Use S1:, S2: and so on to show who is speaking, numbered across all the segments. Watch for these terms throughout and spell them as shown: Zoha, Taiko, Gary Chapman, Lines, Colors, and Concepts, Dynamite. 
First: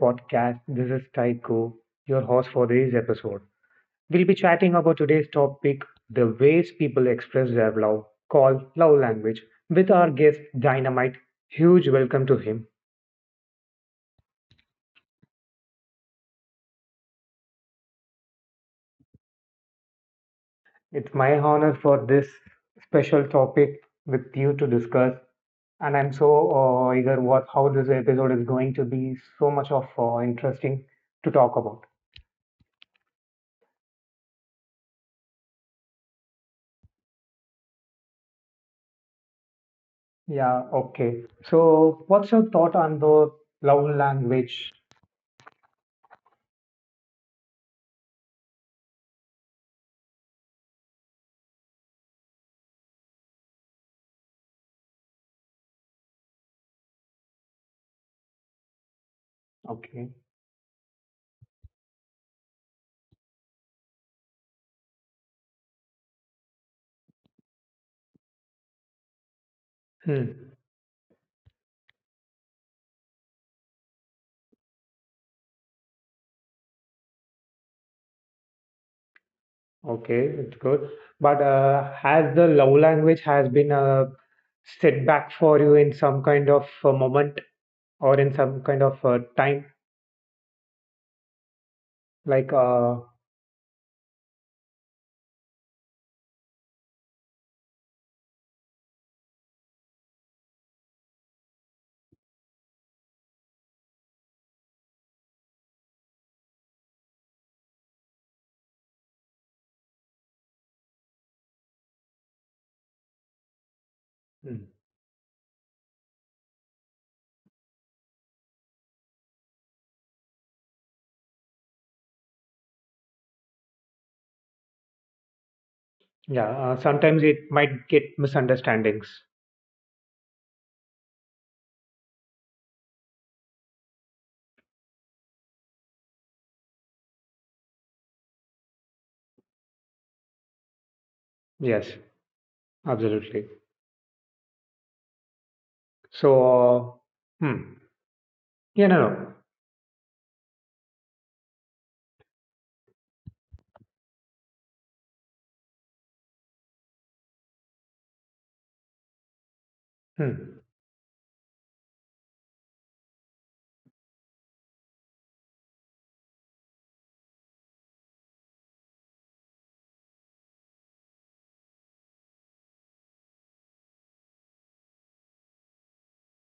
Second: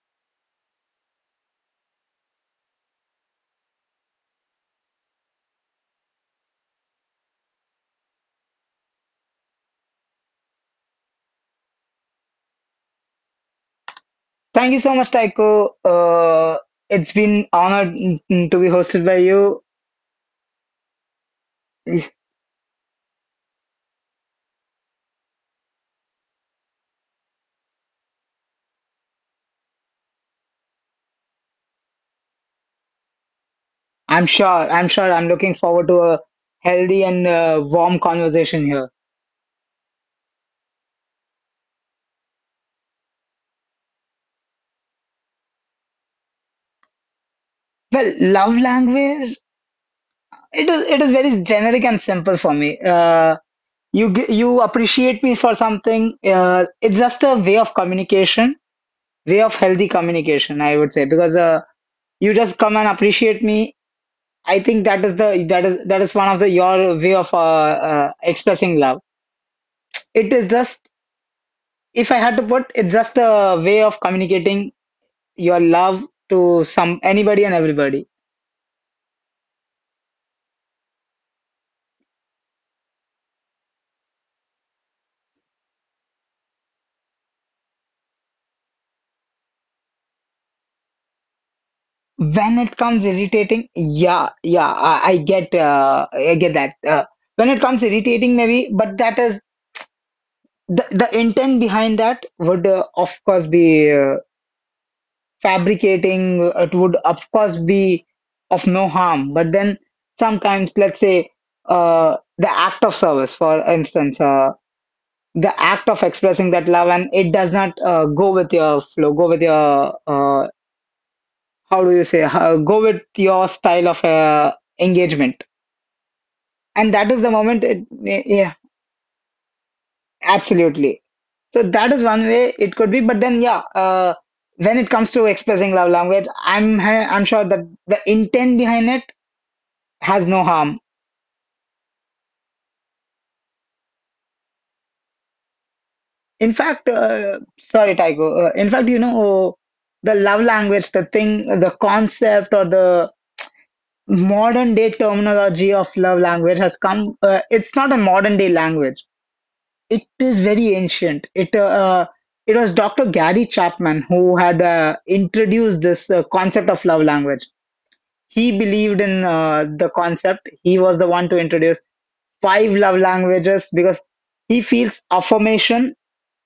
S1: podcast. This is Taiko, your host for this episode. We'll be chatting about today's topic, the ways people express their love, called love language, with our guest Dynamite. Huge welcome to him.
S2: Thank you so much, Taiko. It's been honored to be hosted by you.
S1: It's my honor for this special topic with you to discuss. And I'm so eager what how this episode is going to be so much of interesting to talk about.
S2: I'm sure. I'm sure. I'm looking forward to a healthy and warm conversation here.
S1: Yeah, okay. So, what's your thought on the love language?
S2: Well, love language. It is. It is very generic and simple for me. You appreciate me for something. It's just a way of communication, way of healthy
S1: Okay.
S2: communication. I would say because you just come and appreciate me. I think that is one of the your way of expressing love. It is
S1: Hmm.
S2: just, if I had to put, it's just a way of communicating your love to some anybody and everybody.
S1: Okay, it's good. But has the love language has been a setback for you in some kind of moment or in some kind of time? Like,
S2: When it
S1: uh,
S2: comes irritating, yeah, yeah, I get, I get that. When it comes irritating, maybe, but that is the intent behind that would of course be fabricating. It would of course be of no harm, but then sometimes, let's say, the act of service, for instance.
S1: hmm.
S2: The act of expressing that love, and it does not go with your how do you say how, go with your style of engagement.
S1: Yeah,
S2: And that is
S1: sometimes
S2: the
S1: it
S2: moment it,
S1: might get
S2: yeah, yeah,
S1: misunderstandings.
S2: absolutely. So that is one way it could be, but then, yeah, when it comes to expressing love language, I'm sure that the intent behind it has no harm.
S1: Yes. Absolutely. So,
S2: In fact,
S1: hmm.
S2: sorry Tycho, in
S1: Yeah,
S2: fact,
S1: no,
S2: you
S1: no.
S2: know, the love language, the concept or the modern day terminology of love language has come, it's not a modern day language. It is
S1: Hmm.
S2: very ancient. It was Dr. Gary Chapman who had introduced this concept of love language. He believed in the concept. He was the one to introduce five love languages because he feels affirmation,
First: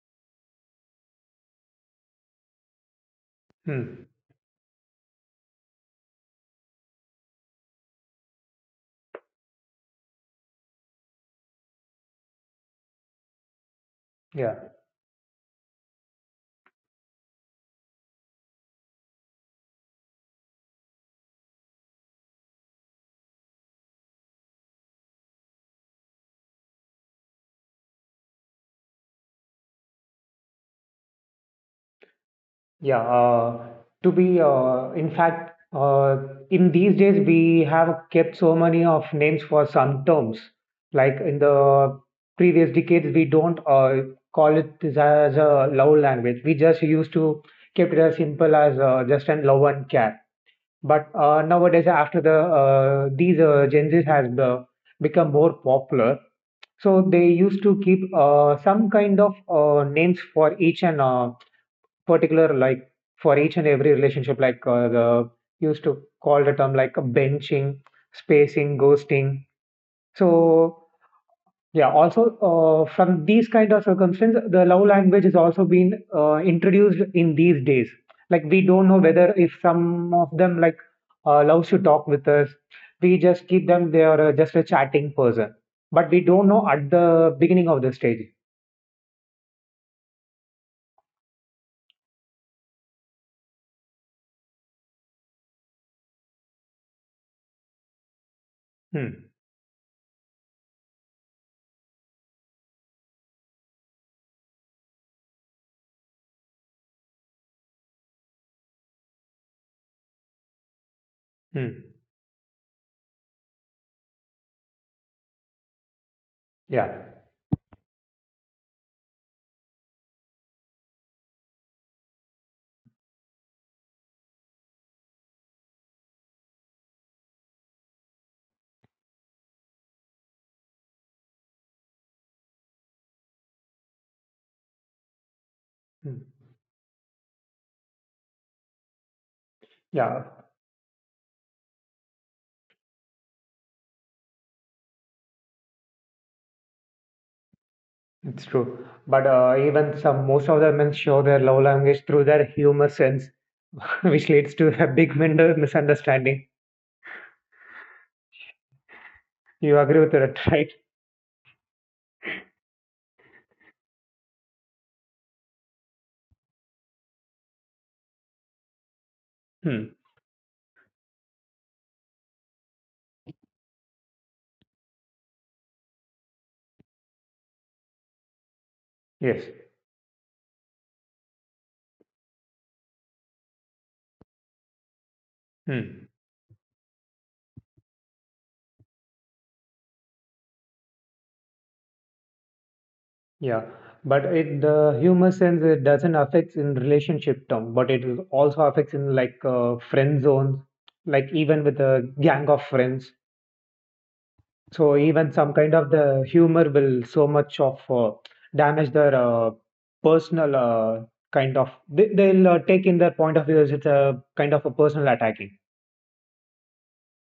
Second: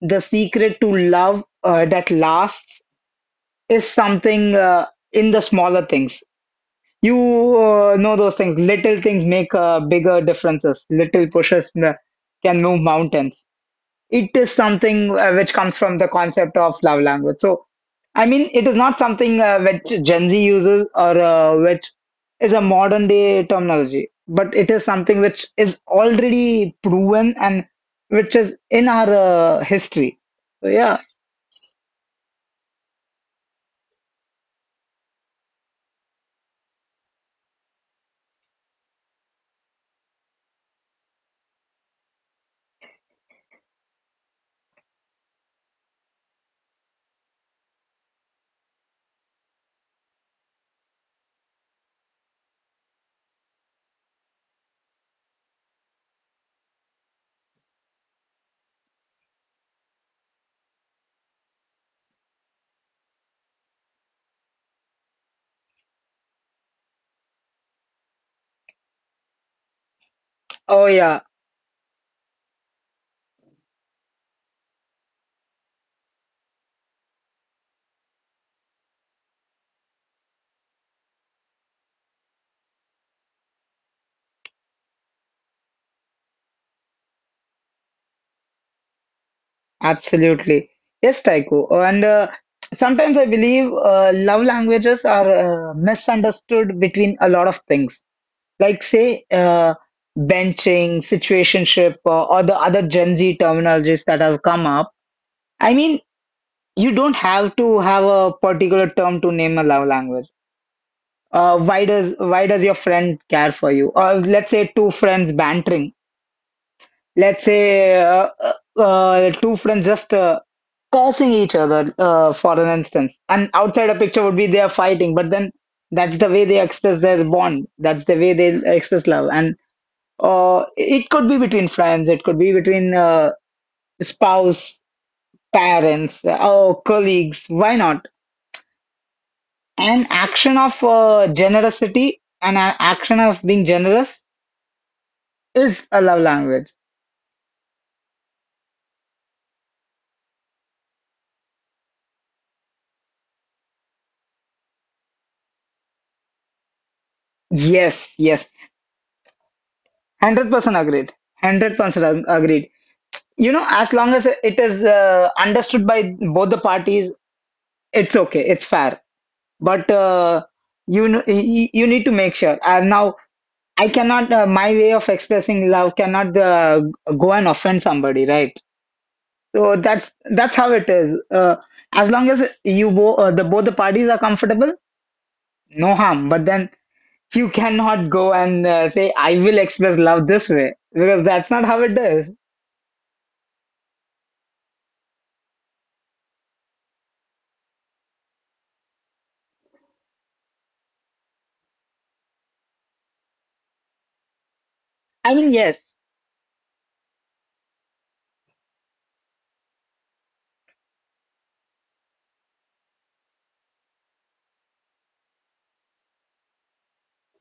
S2: the secret to love that lasts, is
S1: Hmm.
S2: something in the smaller things. You know those things. Little things make bigger differences. Can move mountains. It is
S1: Yeah.
S2: something which comes from the concept of love language. So, I mean, it is not something which Gen Z uses, or which is a modern day terminology, but it is something which is already proven and which is in our history. So, yeah.
S1: Yeah. To be, in fact, in these days, we have kept so many of names for some terms. Like in the previous decades, we don't call it this as a love language. We just used to keep it as simple as just an love and care. But nowadays, after the these Gen Zs has become more popular, so they used to keep some kind of names for each and particular, like for each and every relationship, like the used to call the term like benching, spacing, ghosting. So
S2: Oh, yeah.
S1: yeah, also from these kind of circumstances, the love language has also been introduced in these days. Like we don't know whether if some of them like loves to talk with us, we just keep them they are just a chatting person, but we don't know at the beginning of the stage.
S2: Absolutely. Yes, Taiko. And sometimes I believe love languages are misunderstood between a lot of things. Like, say,
S1: Hmm.
S2: benching, situationship, or the other Gen Z terminologies that have come up. I mean, you don't have to have a particular term to name a love language.
S1: Mm,
S2: Why does your friend care for you? Or let's say two friends bantering.
S1: yeah,
S2: Let's say two friends just cursing each other for an instance, and outside a picture would be they are fighting, but then that's the way they express their bond, that's the way they express love. And it could be between friends, it could be between spouse, parents,
S1: mm,
S2: or colleagues. Why not? An
S1: yeah,
S2: action of generosity and an action of being generous is a love language.
S1: it's true. But even some most of the men show their love language through their humor sense, which leads to a big minder- misunderstanding.
S2: Yes, yes.
S1: You agree with that,
S2: 100%
S1: right?
S2: agreed. 100% agreed. You know, as long as it is understood by both the parties, it's okay. It's fair. But
S1: Hmm.
S2: you need to make sure. And now I cannot. My way of expressing love cannot go and offend somebody, right?
S1: Yes.
S2: So that's how it is. As long as the both the parties are comfortable, no
S1: Hmm.
S2: harm. But then you cannot go and say I will express love this way because that's not how it is.
S1: Yeah. But it the humor sense it doesn't affect in relationship term, but it will also affects in like friend zones, like even with a gang of friends. So
S2: I
S1: even
S2: mean,
S1: some kind
S2: yes.
S1: of the humor will so much of damage their personal kind of, they'll take in their point of view as it's a kind of a personal attacking.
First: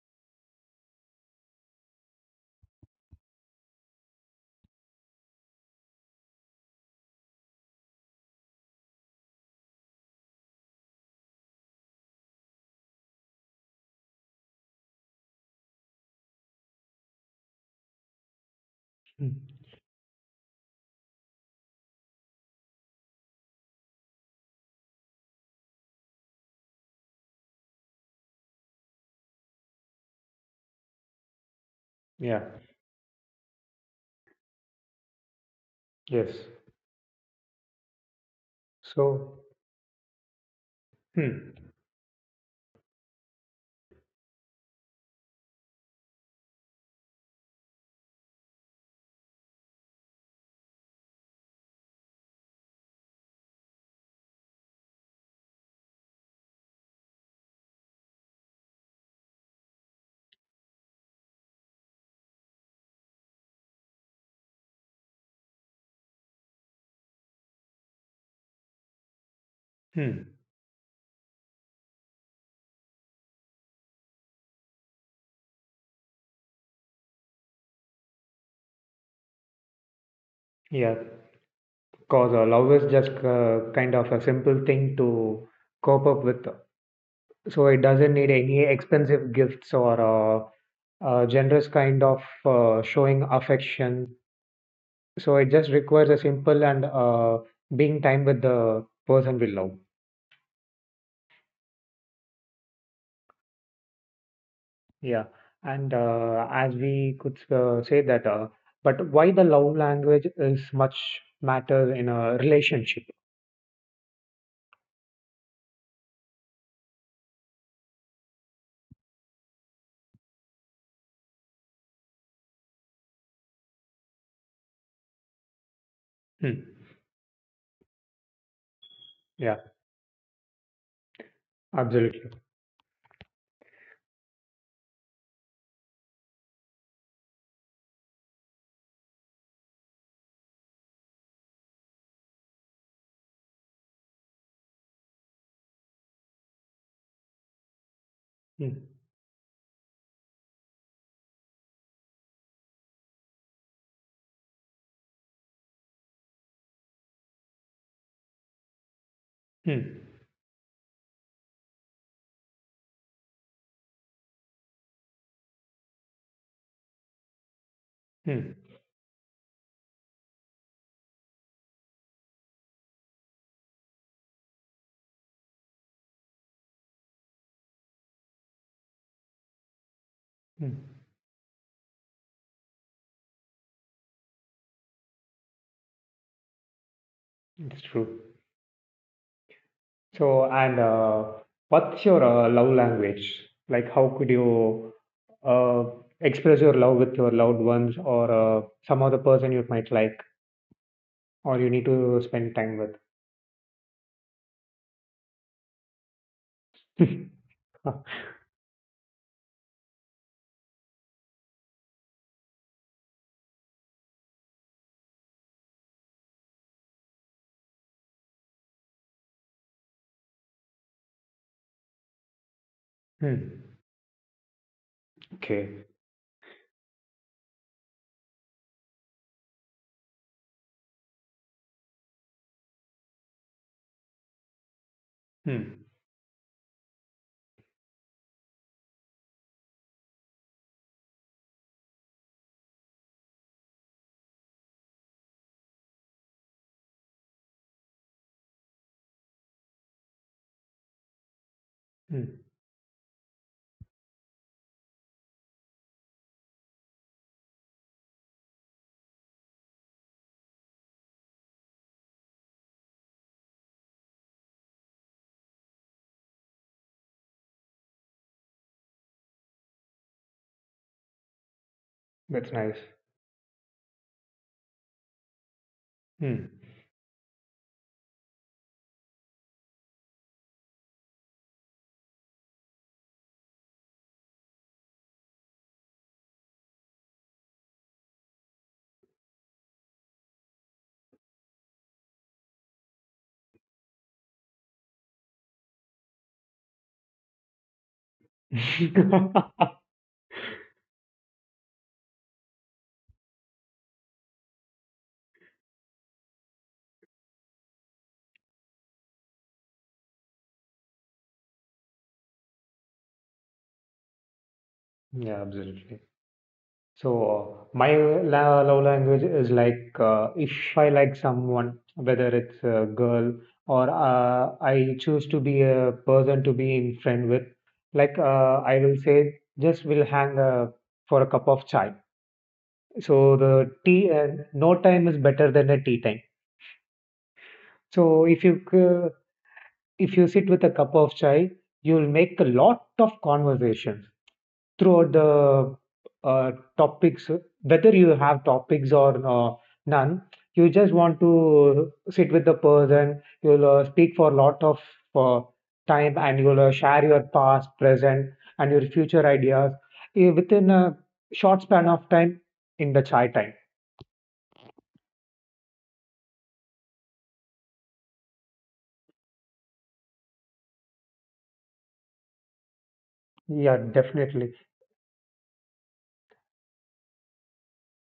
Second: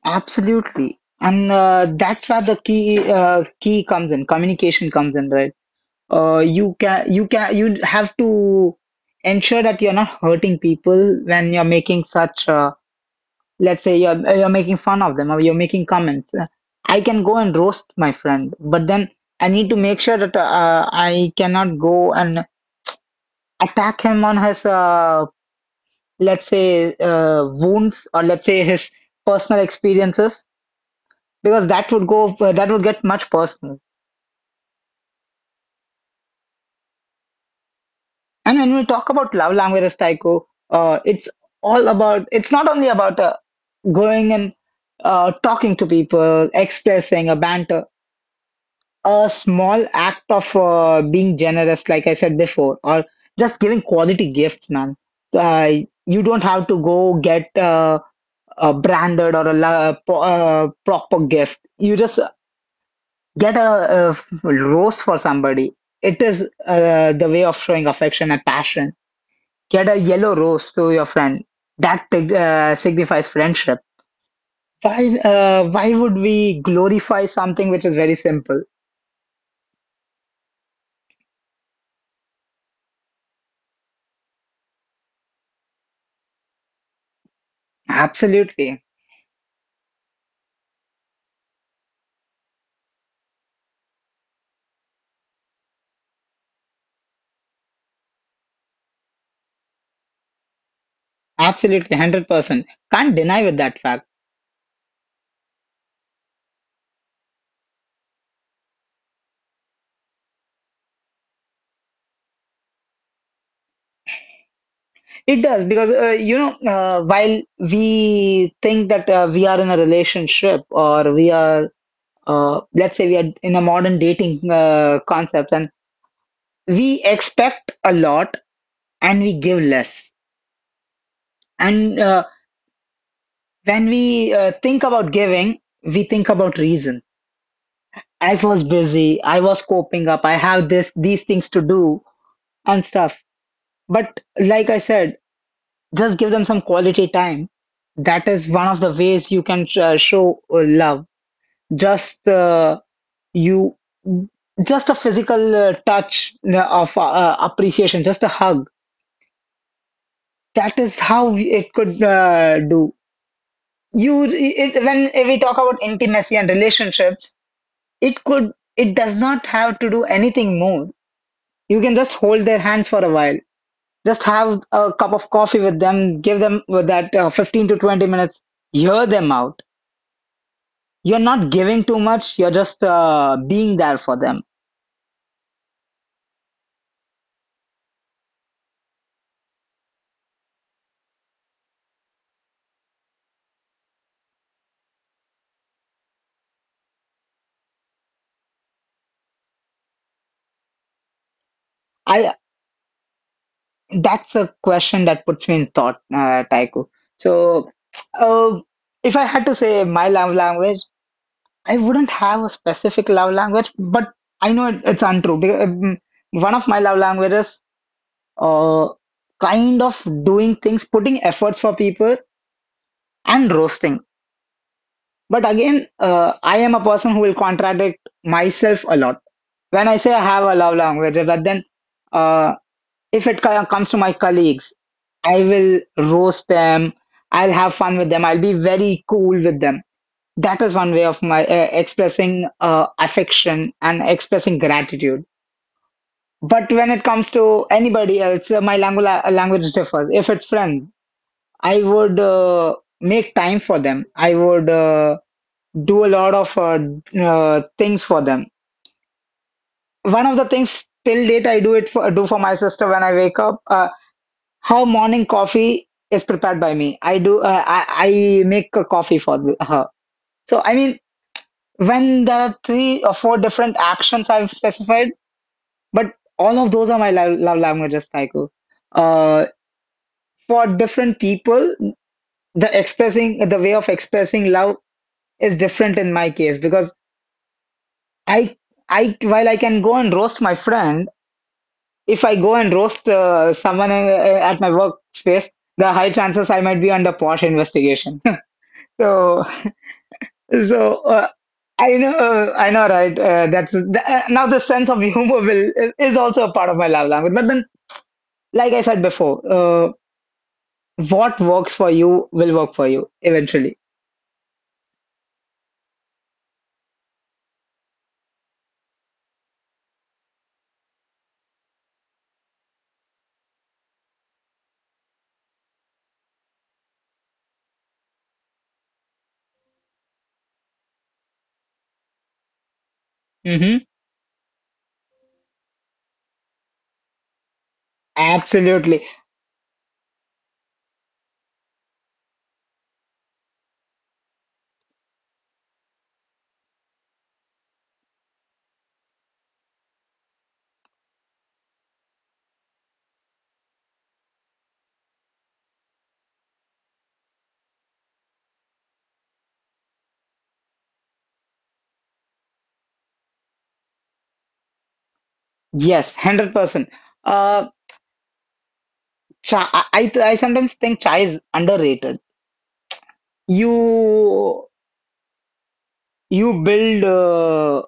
S2: Absolutely. And that's where the key key comes in, communication comes in, right? You have to ensure that you're not hurting people when you're making such, let's say you're making fun of them or you're making comments. I can go and roast my friend, but then
S1: Hmm.
S2: I need to make sure that I cannot go and attack him on his let's say wounds, or let's say his personal experiences, because that would go
S1: Yeah.
S2: that would get much personal.
S1: Yes.
S2: And when we talk
S1: So.
S2: about love languages, Tycho, it's
S1: Hmm.
S2: all about, it's not only about going and talking to people, expressing a banter, a small act of being generous like I said before, or just giving quality gifts, man. So, you don't have to go get a branded or a, proper gift. You just get a, uh rose for somebody. It is the way of showing affection and passion. Get a
S1: Hmm.
S2: yellow rose to your friend. That signifies friendship. Why would we glorify something which is very simple?
S1: Yeah. Cause love is just kind of a simple thing to cope up with. So it doesn't need any
S2: Absolutely.
S1: expensive gifts or generous kind of showing affection. So it just requires a simple and being time with the person we love.
S2: Absolutely. 100%. Can't deny with that fact.
S1: Yeah, and as we could say that, but why the love language is much matter in a relationship?
S2: It does because, you know, while we think that we are in a relationship, or we are, let's say, we are in a modern dating concept, and
S1: Hmm.
S2: we expect a lot and we
S1: Yeah,
S2: give less. And
S1: absolutely.
S2: when we think about giving, we think about reason. I was busy, I was coping up, I have this these things to do and stuff. But like I said, just give them some quality time. That is
S1: Hmm.
S2: one of the ways you can show love. Just uh, you just a physical touch of appreciation, just a hug.
S1: Hmm.
S2: That is how it could do. When we talk about intimacy and relationships, it
S1: Hmm.
S2: could it does not have to do anything more. You can just hold their hands for a while, just have a cup of coffee with them, give them that 15 to 20 minutes, hear them out.
S1: Hmm.
S2: You're not giving too much, you're just being there for them.
S1: It's true. So and what's your love language? Like, how could you uh, express your love with your loved ones or some other person you might like? Or you need to
S2: I
S1: spend time with.
S2: That's a question that puts me in thought, Taiko. So uh, if I had to say my love language, I wouldn't have a specific love language, but I know it's untrue. Because, one of my love languages, uh, kind of doing things, putting efforts for people, and
S1: Hmm.
S2: roasting. But
S1: Okay.
S2: again, I am a person who will contradict myself a lot. When I say I have a love language, but then, uh, if it co- comes to my colleagues, I
S1: Hmm.
S2: will roast them. I'll have fun with them. I'll be very cool with them. That is one way of my expressing affection and expressing gratitude. But when it comes to anybody else, my language language differs. If it's friends, I would
S1: Hmm.
S2: make time for them. I would do a lot of things for them. One of the things till date I do for my sister when I wake up. Her morning coffee is prepared by me. I do. I make a coffee for her. So I mean, when
S1: That's
S2: there are
S1: nice.
S2: three or four different actions I've specified, but
S1: Hmm.
S2: all of those are my love languages, Taiko. Uh, for different people, the way of expressing love is different in my case, because I, I, while I can go and roast my friend, if I go and roast someone at my workspace, the high chances I might be under posh investigation. So. So I know, right? Now the sense of humor will is also a part of my love language. But then, like I said before, what works for you will work for you eventually.
S1: Yeah, absolutely. So my la love language is like if I like someone, whether it's a girl or I choose to be a person to be in friend with, like I will say, just we'll hang for a cup of chai. So the
S2: Hmm.
S1: tea, no time is better than a tea time. So if you c-
S2: Absolutely,
S1: if you sit with a cup of chai, you'll make a lot of conversation throughout the uh, topics, whether you have topics or none. You just want to sit with the person, you'll speak for a lot of uh, time and you'll share your past, present, and your future ideas, within a short span of time in the chai time.
S2: yes, 100%. Uh, I sometimes think chai is underrated.
S1: Yeah, definitely.
S2: You you build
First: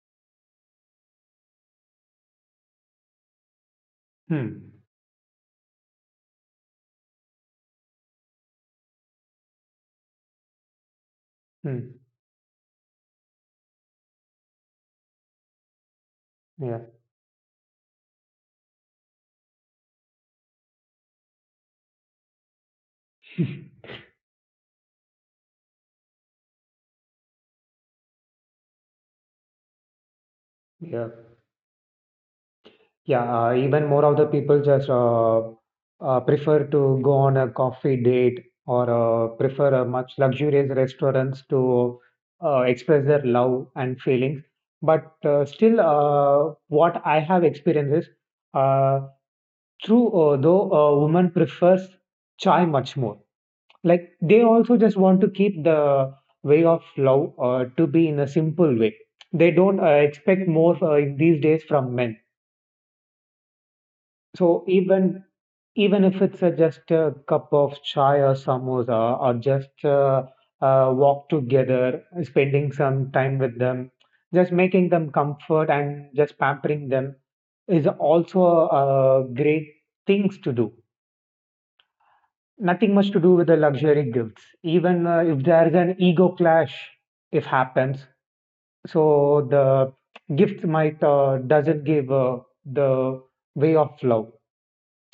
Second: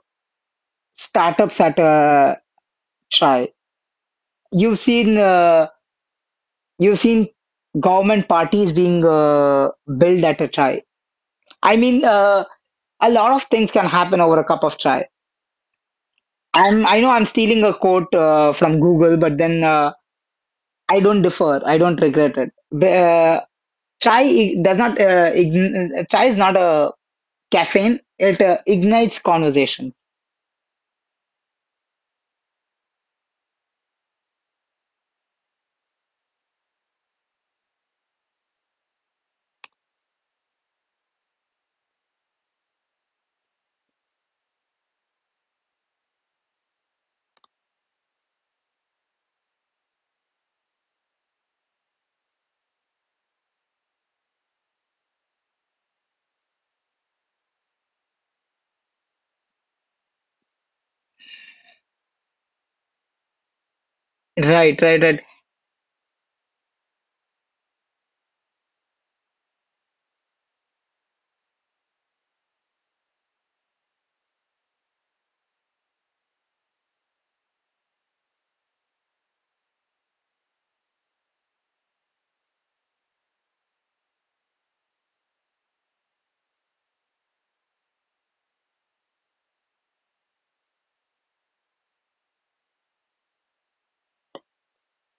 S2: startups at chai.
S1: Hmm.
S2: You've seen. You've seen government parties being built at a try. I
S1: Hmm.
S2: mean, a lot of things can happen over a cup of chai.
S1: Yeah.
S2: I know I'm stealing a quote from Google, but then I don't differ. I don't regret it. But, Chai is not a caffeine. It ignites conversation.
S1: Yeah. Yeah, even more of the people just prefer to go on a coffee date or prefer a much luxurious restaurants to express their love and feelings. But still, what I have experienced is uh, true, though a woman prefers chai much more. Like they also just want to keep the way of love to be in a simple way. They don't expect more these days from men. So
S2: Right, right, right.
S1: even even if it's just a cup of chai or samosa or just a walk together, spending some time with them, just making them comfort and just pampering them is also great things to do. Nothing much to do with the luxury gifts. Even if there's an ego clash, if happens, so the gifts might doesn't give the way of love.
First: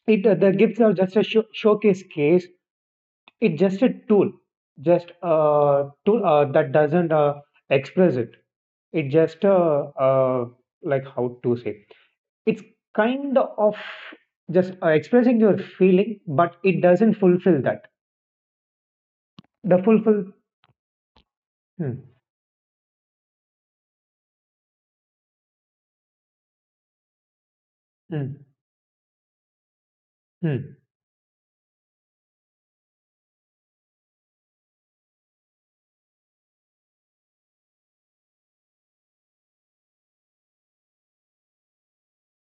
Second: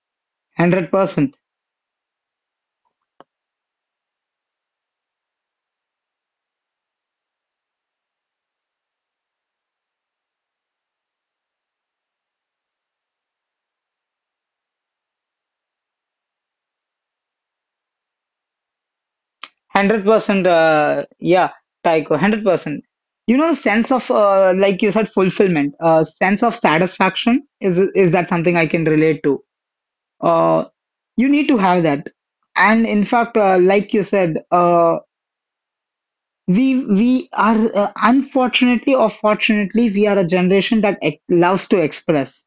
S1: It the gifts
S2: Hundred
S1: are just a
S2: percent.
S1: show showcase case. It's just a tool, just a tool that doesn't express it. It just like how to say, it's kind of just expressing your feeling, but it doesn't fulfill that. The
S2: Hundred
S1: fulfill.
S2: percent, yeah,
S1: Hmm,
S2: Tycho, 100%. You know, sense of like you said, fulfillment, sense of satisfaction is that
S1: hmm,
S2: something I can relate to. Uh,
S1: hmm,
S2: you need to have that, and in fact, like you said, we are unfortunately or fortunately, we are a generation that ex loves to express,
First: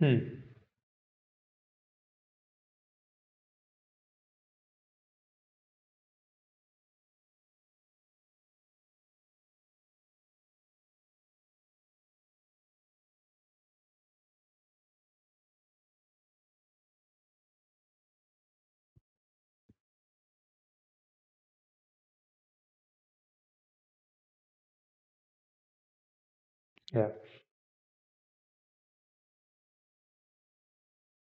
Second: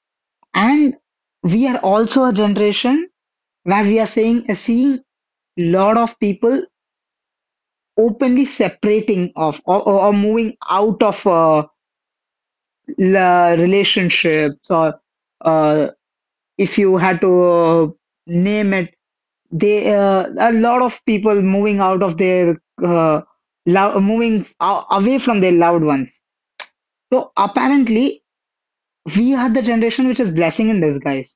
S1: hmm.
S2: and we are also a generation where we are saying seeing lot of people openly separating of or moving out of relationships or uh, if you had to name it, they a lot of people moving out of their uh, moving away from their loved ones.
S1: Yeah.
S2: So apparently we are the generation which is blessing in disguise.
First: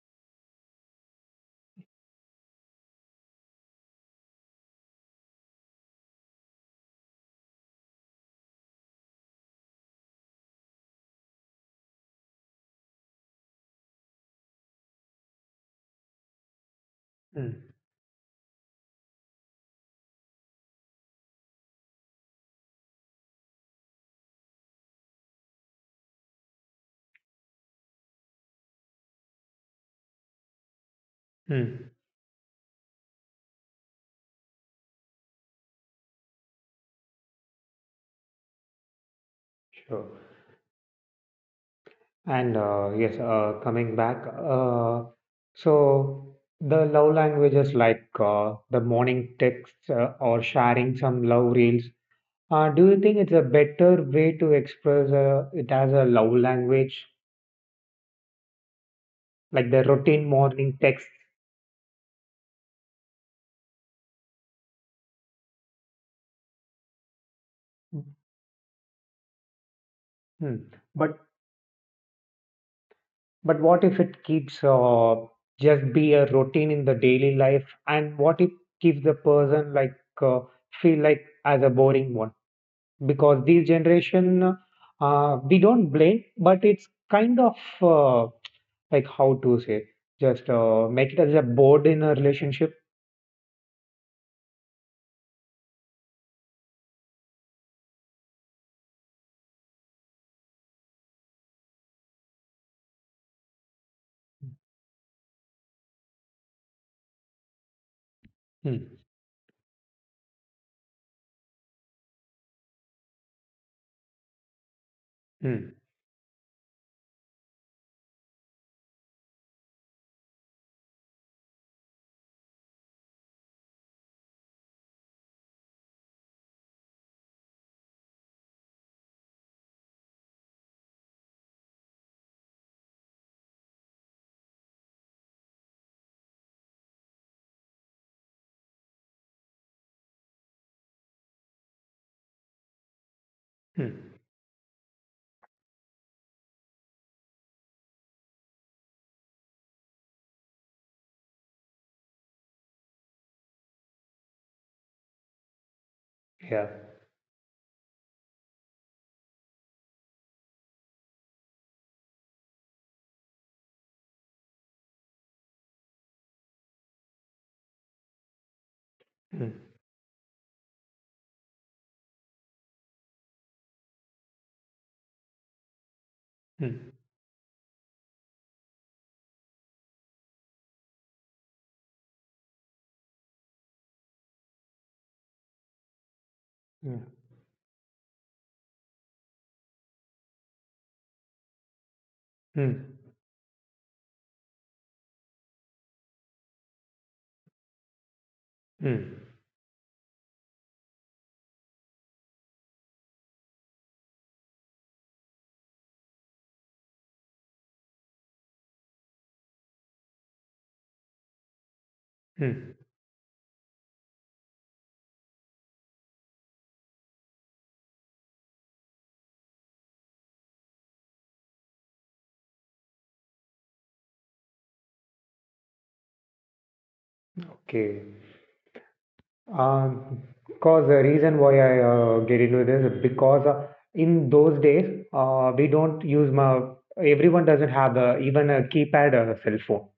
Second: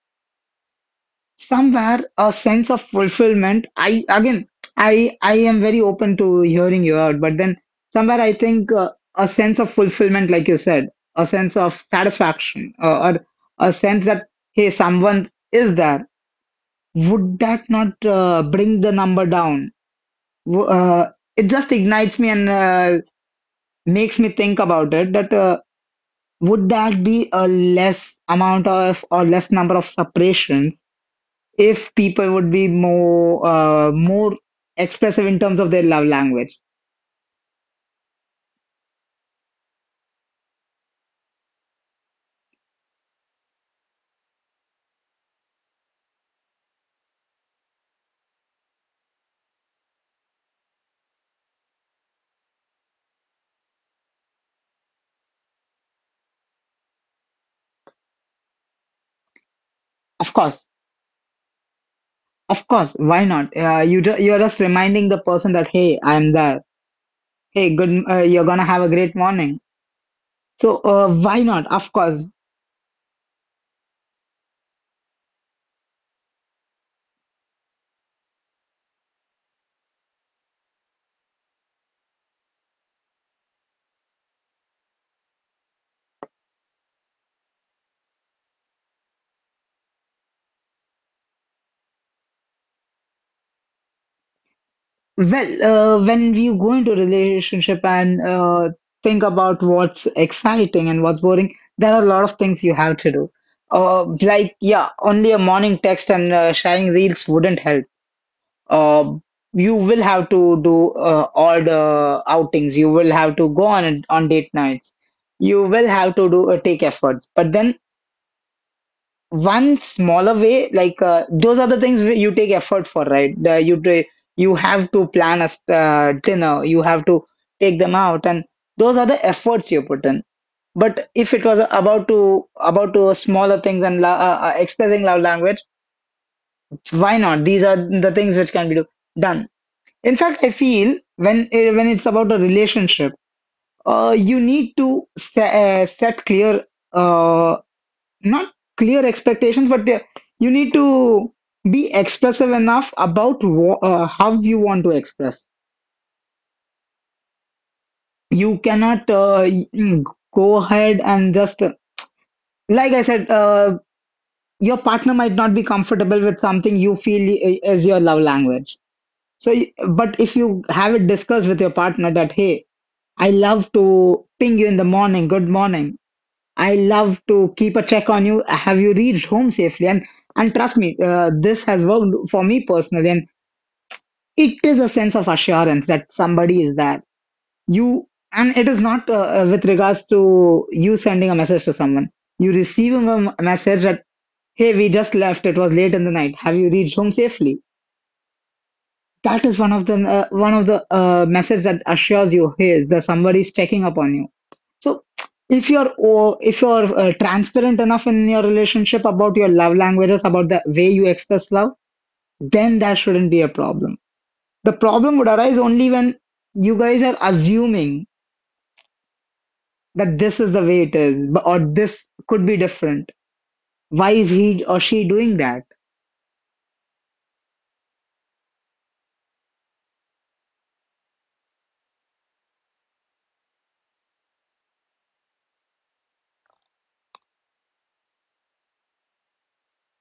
S2: Somewhere a sense of fulfillment, I again I I am very open to hearing you out, but then somewhere I think a sense of fulfillment, like you said, a sense of satisfaction, or a sense that hey, someone is there, would that
S1: Hmm,
S2: not bring the number down? W- uh, it just ignites me, and makes me think about it that would that be a less amount of or less number of separations
S1: hmm.
S2: if people would be more expressive in terms of their love language?
S1: Sure. And yes, coming back. So the love languages like the morning texts or sharing some love reels, do you think it's a better way to express it as a love language, like the routine
S2: Of course,
S1: morning text?
S2: of course, why not? You're just reminding the person that hey, I'm there. Hey,
S1: Hmm.
S2: good. You're gonna have a great morning. So
S1: But
S2: why not? Of course.
S1: but what if it keeps just be a routine in the daily life, and what if keeps the person like uh, feel like as a boring one? Because this generation, we don't blame, but it's kind of uh, like how to say, just make it as a board in a relationship.
S2: Well, when you go into a relationship and think about what's exciting and what's boring, there are a lot of things you have to do. Like yeah, only a morning text and sharing reels wouldn't help.
S1: Hmm.
S2: uh, you will have to do all the outings. You will have to go on date nights. You
S1: Hmm.
S2: will have to do take efforts. But then one smaller way, like those are the things where you take effort for, right? You have to plan a dinner. You have to take them out, and those are the efforts you put in. But if it was about to smaller things and expressing love language, why not? These are the things which can be done. In fact, I feel when it's about a relationship,
S1: Hmm.
S2: you need to set clear, uh, not clear expectations, but you need to be expressive enough about how you want to express.
S1: Yeah.
S2: You cannot go ahead and just, like I said, your partner might not be comfortable with something you feel is your love language. So,
S1: Hmm.
S2: but if you have it discussed with your partner that, hey, I love to ping you in the morning, good morning. I
S1: Hmm.
S2: love to keep a check on you. Have you reached home safely? And trust me, this has worked for me personally. And it is a sense of assurance that somebody is there.
S1: Hmm.
S2: You And it is not with regards to you sending a message to someone. You
S1: Hmm.
S2: receiving a message that hey, we just left. It was late in the night. Have you reached home safely?
S1: Hmm.
S2: That is one of the message that assures you hey, the somebody is checking upon you. So if you're transparent enough in your relationship about your love languages, about the way you express love,
S1: Hmm.
S2: then that shouldn't be a problem. The problem would arise only when you guys are assuming that this is the way it is, or this could be different. Why is he or she doing that?
S1: Okay. Um, because the reason why I get into this is because in those days we don't use my everyone doesn't have a, even a keypad or a cell phone.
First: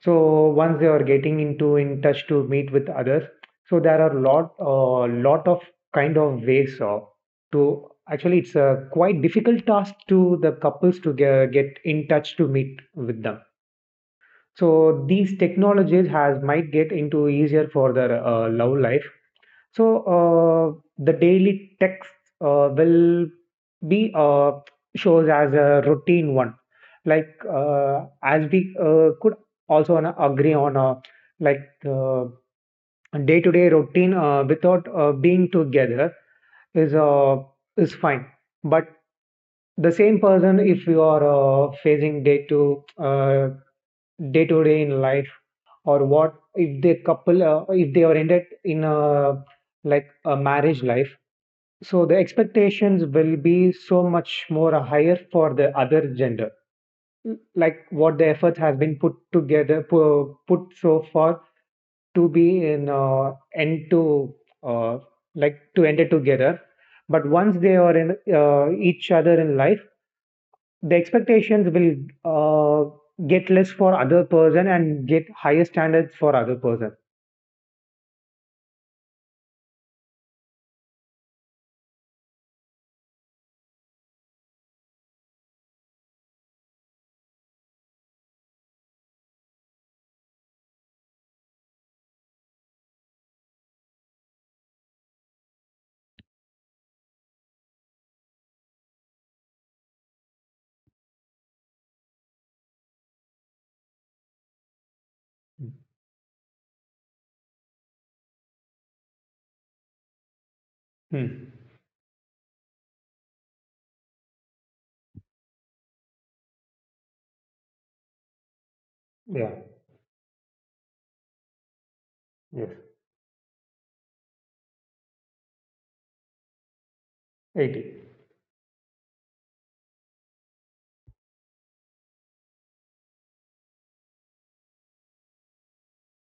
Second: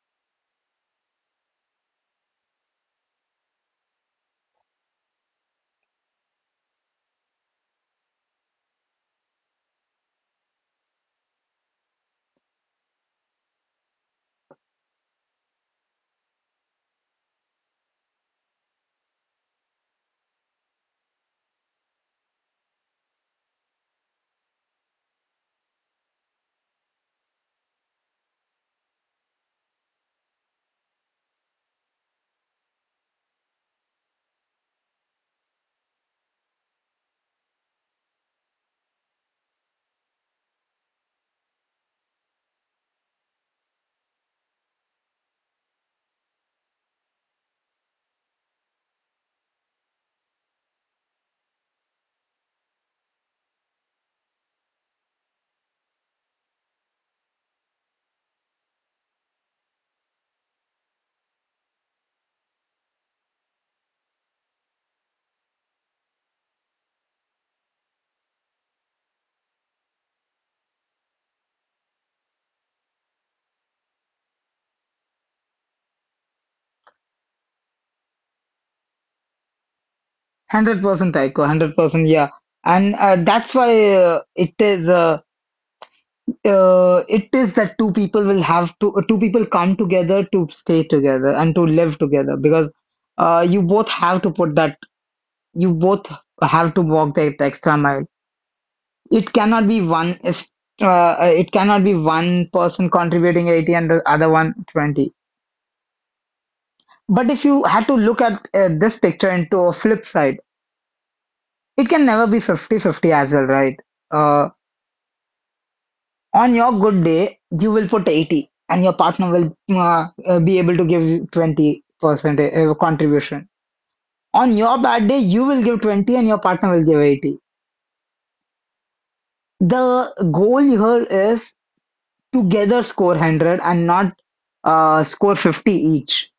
S1: So once they are getting into in touch to meet with others, so there are lot of kind of ways to actually it's a quite difficult task to the couples to get in touch to meet with them. So these technologies has might get into easier for their love life. So the daily text will be shows as a routine one. Like as we could also on a- agree on a like uh, day to day routine without being together is uh, is fine. But the same person if you are facing day to day to day in life or what if they couple if they oriented in a like a marriage life, so the expectations will be so much more higher for the other gender, like what the effort has been put together pu- put so far to be in end to uh, like to end it together. But once they are in each other in life, the expectations will uh, get less for other person and get higher standards for other person.
S2: 100%, Taiko. 100%, yeah. And that's why it is that two people come together to stay together and to live together, because you both have to put that, you both have to walk that extra mile. It cannot be one is- it cannot be one person contributing 80 and the other one 20. But if you had to look at this picture into a flip side,
S1: Hmm.
S2: it can never be 50 50 as well, right? Uh, On your good day, you will put 80 and your partner
S1: Yeah.
S2: will be able to give 20%
S1: Yes.
S2: contribution. On your bad day, you will give 20 and your partner will give 80.
S1: 80.
S2: The goal here is together score 100 and not score 50 each.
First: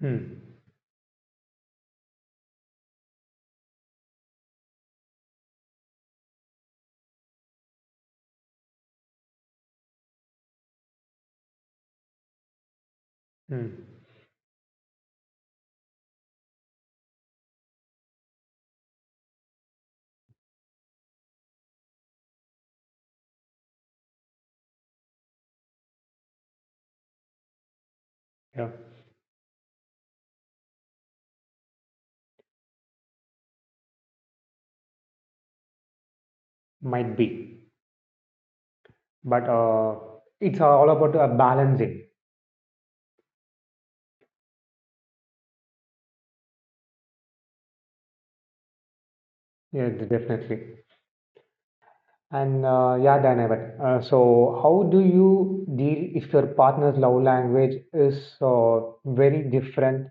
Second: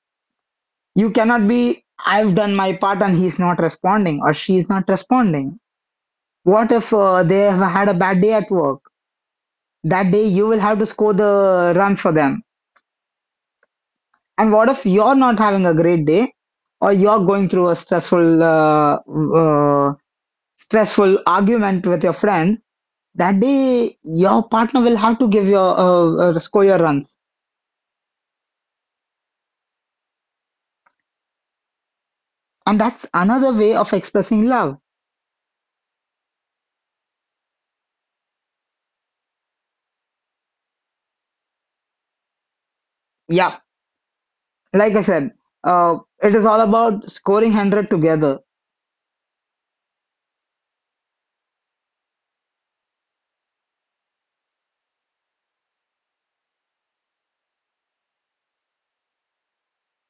S1: Hmm.
S2: You cannot be, I've done my part and he's not responding or she's not responding. What if they have had a bad day at work? That day, you will have to score the runs for them.
S1: Hmm.
S2: And what if you're not having a great day or you're going through a stressful argument with your friends? That day, your partner will have to give your score your runs,
S1: Yeah.
S2: and that's another way of expressing love.
S1: Might be. But it's all about balancing.
S2: Yeah, like I said, it is all about scoring 100 together.
S1: Yeah, de- definitely. And yeah, Dinavat. So, how do you deal if your partner's love language is very different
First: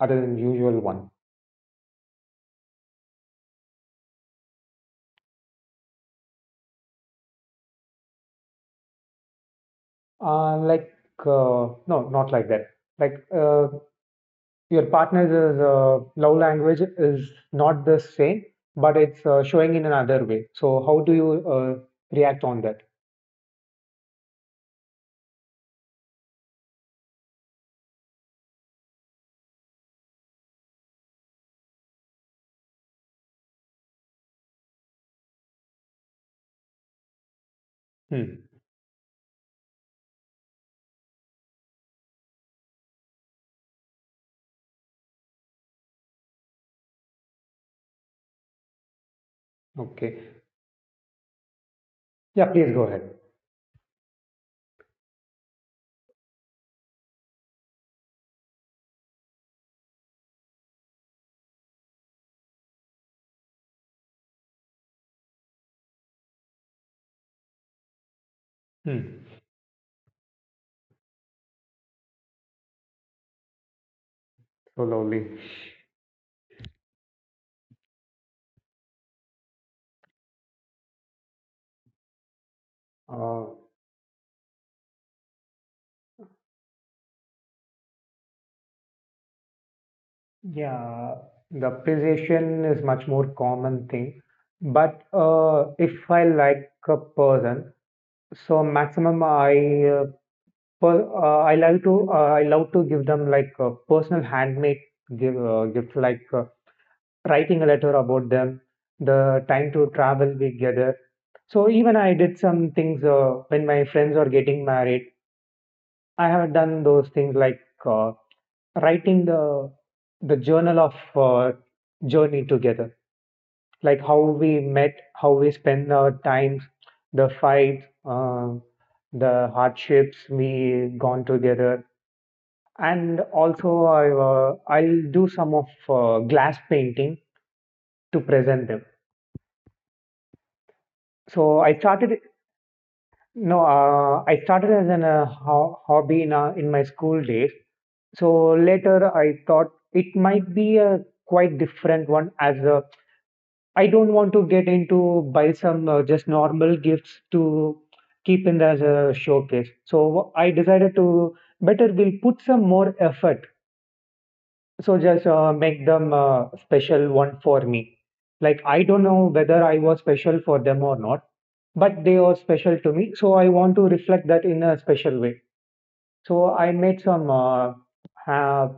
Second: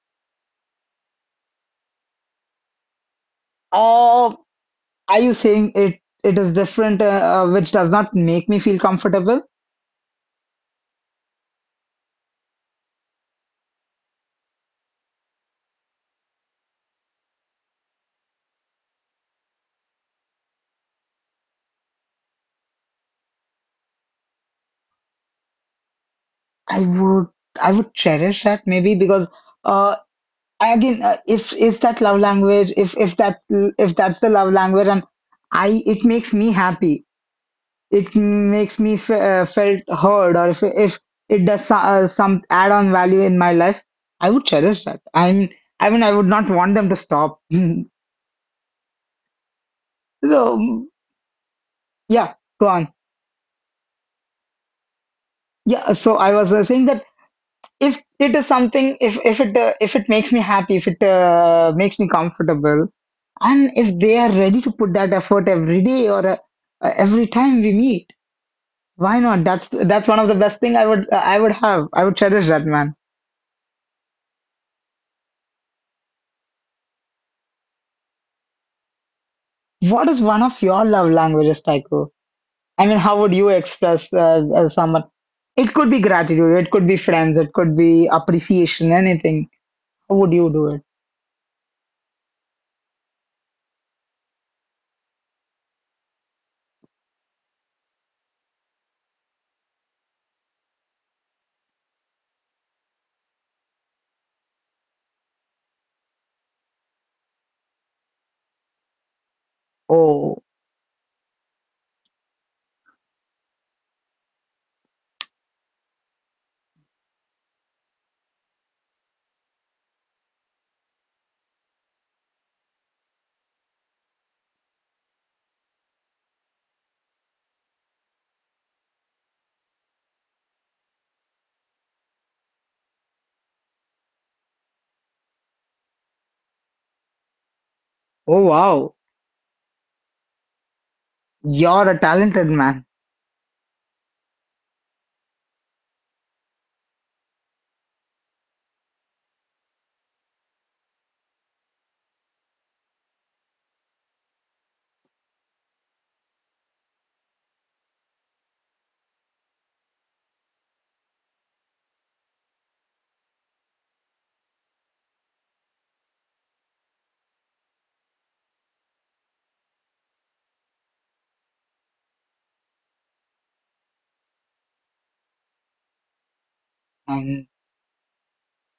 S1: other than usual one?
S2: Or are you saying it? It is different, which does not make me feel comfortable.
S1: Like, no, not like that. Like, your partner's love language is not the same, but it's showing in another way. So how do you react on that?
S2: I would, I would cherish that, maybe. Because. Uh, I again if is that love language, if that's, if that's the love language, and I it makes me happy, it
S1: Hmm.
S2: makes me f felt heard, or if it does so, some add-on value in my life, I would cherish that. I mean, I would not want them to stop.
S1: Okay.
S2: So yeah,
S1: Yeah,
S2: go
S1: please go
S2: on.
S1: ahead.
S2: Yeah, so I was saying that if it is something, if it if it makes me happy, if it makes me comfortable, and if they are ready to put that effort every day or every time we meet,
S1: Hmm.
S2: why not? That's one of the best thing I would have, I would cherish that, man.
S1: So lovely.
S2: What is one of your love languages, Taiko? I mean, how would
S1: Uh,
S2: you express someone? It could be gratitude, it could be friends, it could be appreciation, anything. How would you do it?
S1: yeah, the appreciation is much more common thing. But if I like a person, so maximum I I like to I love to give them like a personal handmade gift like writing a letter about them, the time to travel
S2: Oh.
S1: together. So even I did some things when my friends are getting married. I have done those things like uh, writing the journal of journey together, like how we met, how we spend our times, the fights, the hardships we gone together, and also I'll do some of glass painting to
S2: Oh
S1: present them.
S2: wow,
S1: So I
S2: you're a
S1: started
S2: talented man.
S1: no, I started as an ho- hobby in my school days. So later I thought it might be a quite different one as a, I don't want to get into buy some just normal gifts to keep in as a showcase. So I decided to better will put some more effort. So just make them special one for me. Like I don't know whether I was special for them or not, but they are special to me, so I want to reflect that in a special way. So I made some uh,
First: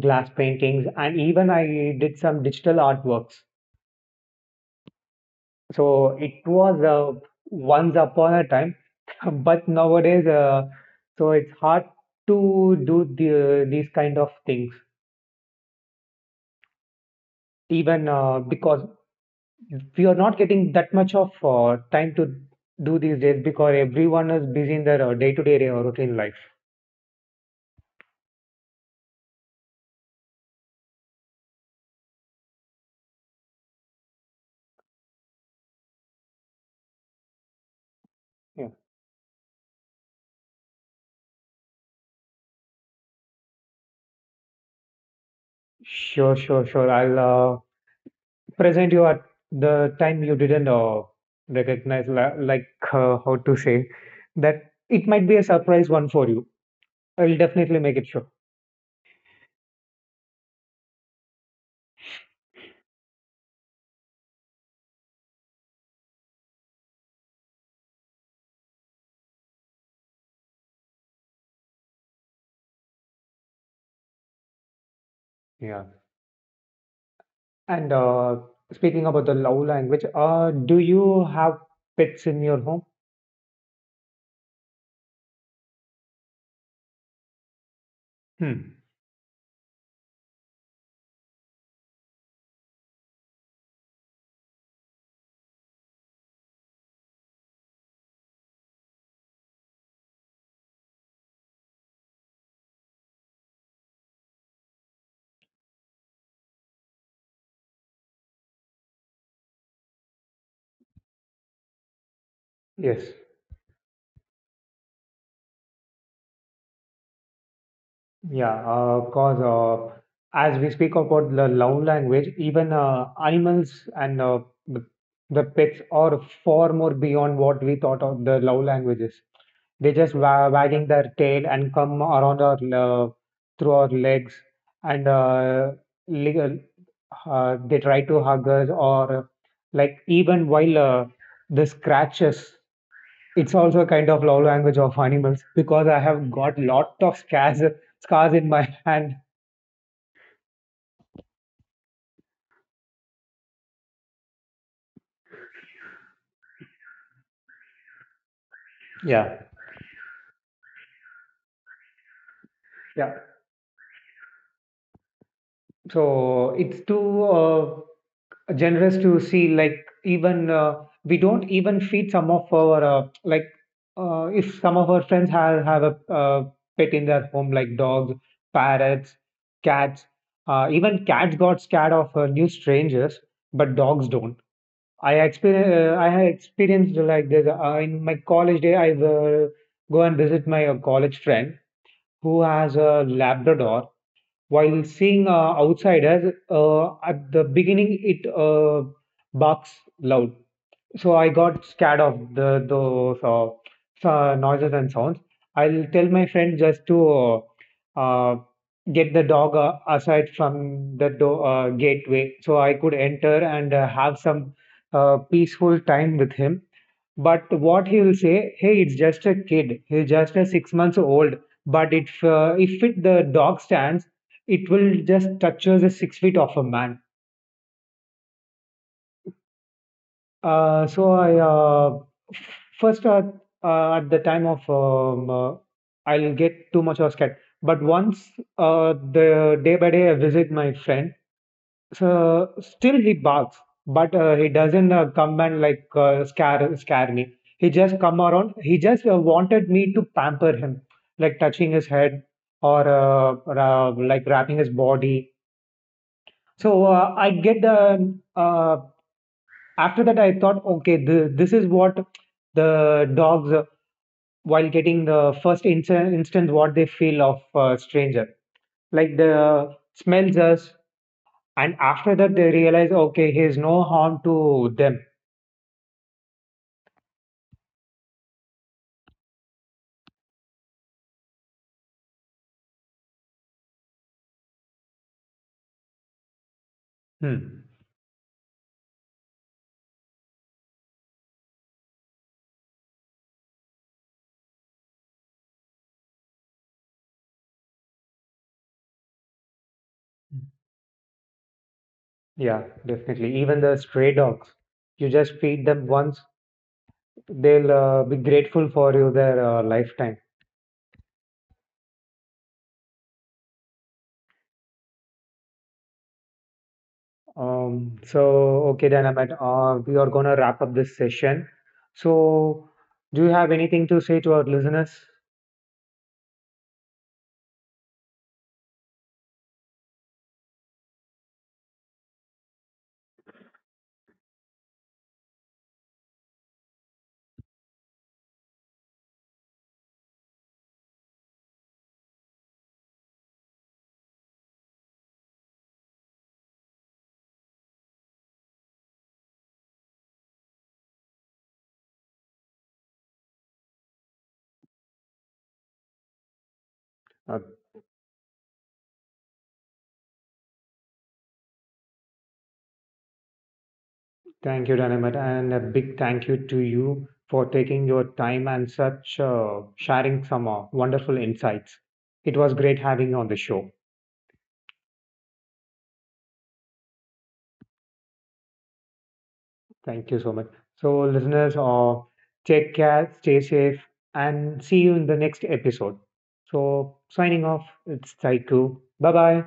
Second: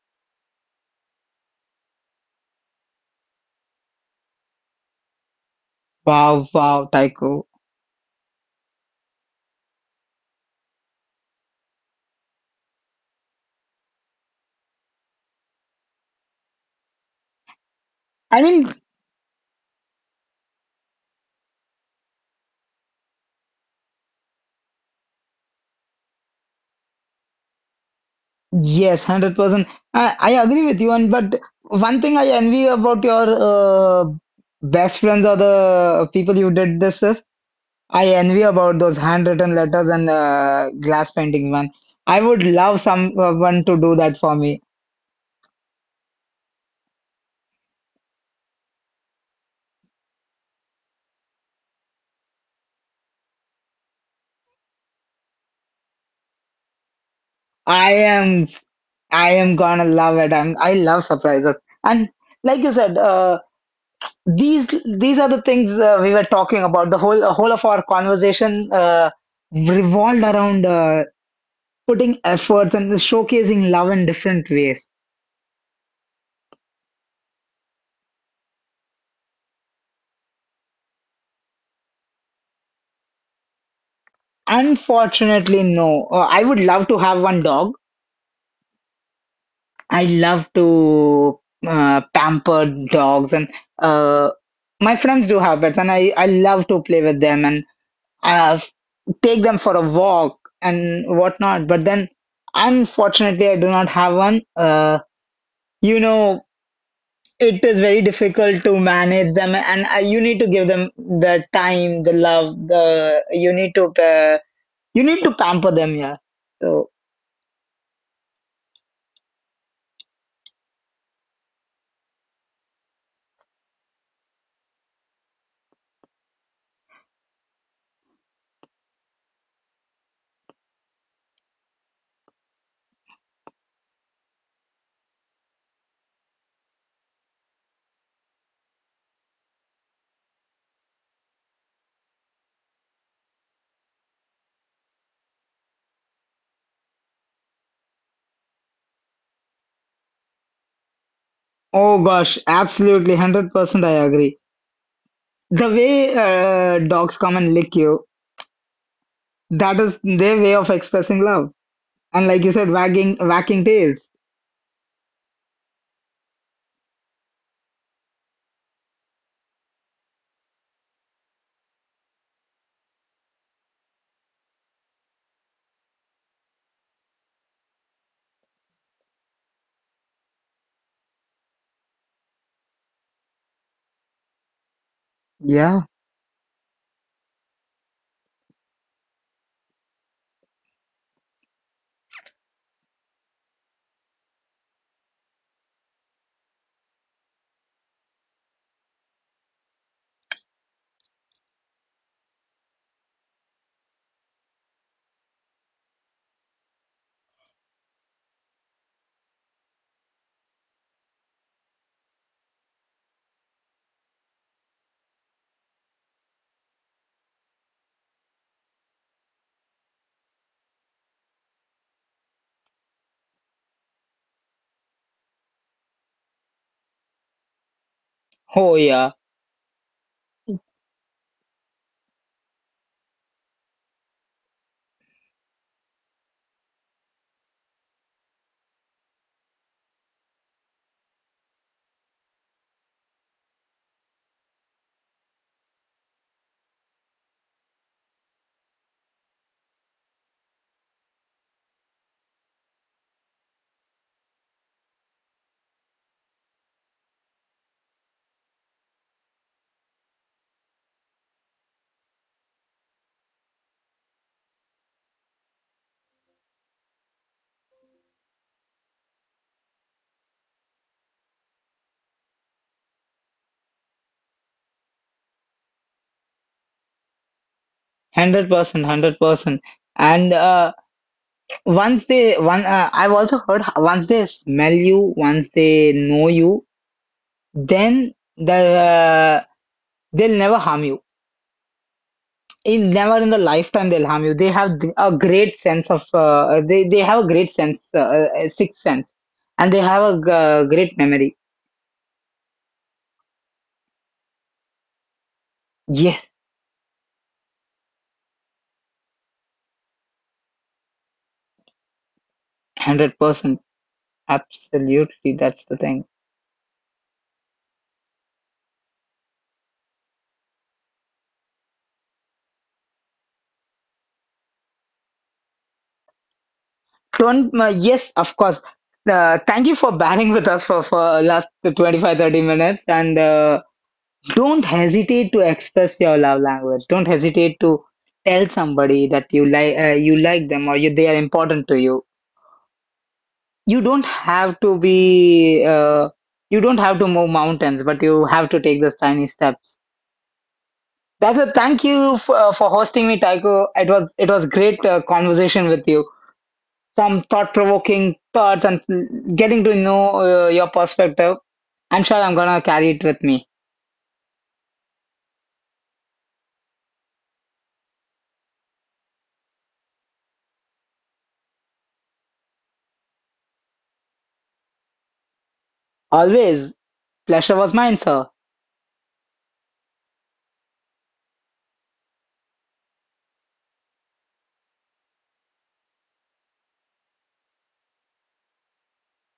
S1: glass paintings, and even I did some digital artworks. So it
S2: Wow,
S1: was
S2: wow, Tycho.
S1: once upon a time, but nowadays, so it's hard to do these kind of things, even
S2: I mean,
S1: because we are not getting that much of time to do these days because everyone is busy in their day-to-day routine life.
S2: yes, 100%. I agree with you, and but one thing I envy about your uh, best friends or the people you did this with, I envy
S1: Yeah.
S2: about those handwritten letters and glass paintings, man. I would love someone to do that for me.
S1: Sure, sure, sure. I'll present you at the time you didn't recognize, like how to say that it might be a surprise one for you. I'll definitely
S2: I
S1: make it sure.
S2: am, I am gonna love it. I love surprises. And like you said. These these are the things we were talking about. The whole of our conversation revolved around putting efforts and showcasing love in different ways.
S1: Yeah. And speaking about the love language, do you have pets in your home?
S2: Unfortunately, no. I would love to have one dog.
S1: Hmm.
S2: I love to pamper dogs, and uh, my friends do have pets, and I love to play with them and uh, take them for a walk and whatnot. But then, unfortunately, I do not have one. You know It is very difficult to manage them, and you need to give them the time, the love,
S1: Yes.
S2: the uh, you need to pamper them. Yeah. So,
S1: Yeah, cause as we speak about the love language, even animals and the, the pets are far more beyond what we thought of the love languages. They just wa wagging their tail and come around our through our legs and li- uh, they try to hug us or like even while the scratches. It's also a kind of love language of animals because I have got lot of scars in my hand.
S2: oh gosh, absolutely, 100%, I agree. The way dogs come and lick you,
S1: Yeah.
S2: that is their way of expressing love. And like you said, wagging,
S1: Yeah.
S2: whacking tails.
S1: So it's too generous to see like even we don't even feed some of our like if some of our friends have a pet in their home like dogs, parrots, cats. Even cats got scared of new strangers, but dogs don't.
S2: Yeah.
S1: I have experienced like this in my college day. I go and visit my college friend who has a Labrador while seeing outsiders, at the beginning it barks loud. So I got scared of the those noises and sounds. I'll tell my friend just to uh, get the dog aside from the gateway so I could enter and have some peaceful time with him, but what he will say, hey, it's just a kid. He's just a 6 months old. But if if the dog stands, it will just touches the 6 feet of a man.
S2: Oh yeah,
S1: So I f- first at the time of I'll get too much of scared. But once the day by day I visit my friend, so still he barks, but he doesn't come and like scare me. He just come around. He just wanted me to pamper him, like touching his head or like wrapping his body. So I get the after that I thought, okay, this is what the dogs while getting the first instance what they feel of stranger, like the smells us, and after that they realize, okay, he's no harm to them.
S2: 100%, 100%. And I've also heard once they smell you, once they know you,
S1: Hmm.
S2: then they'll never harm you, in never in the lifetime they'll harm you. They have a great sense of they have a great sense, sixth sense, and they have a great memory.
S1: Yeah, definitely. Even the stray dogs, you just feed them once,
S2: Yes,
S1: they'll be grateful for you their lifetime.
S2: 100%, absolutely, that's the thing.
S1: Um, so, okay, we are gonna wrap up this session. So, do you have anything to say to our listeners?
S2: Don't, Yes, of course, thank you for bearing with us for last 25-30 minutes, and don't hesitate to express your love language. Don't hesitate to tell somebody that you like them, or they are important to you. You don't have to be You don't have to move mountains, but you have to take those tiny steps. That's a thank you for hosting me, Tycho. It was great conversation with you. From
S1: Uh,
S2: thought provoking thoughts and getting to know your perspective. I'm sure I'm gonna carry it with me.
S1: thank you, Dynamat, and a big thank you to you for taking your time and such sharing some wonderful insights. It was great having you on the show.
S2: Always, pleasure was mine, sir.
S1: Thank you so much. So, listeners, take care, stay safe, and see you in the next episode. So, signing off, it's Taiku. Bye bye.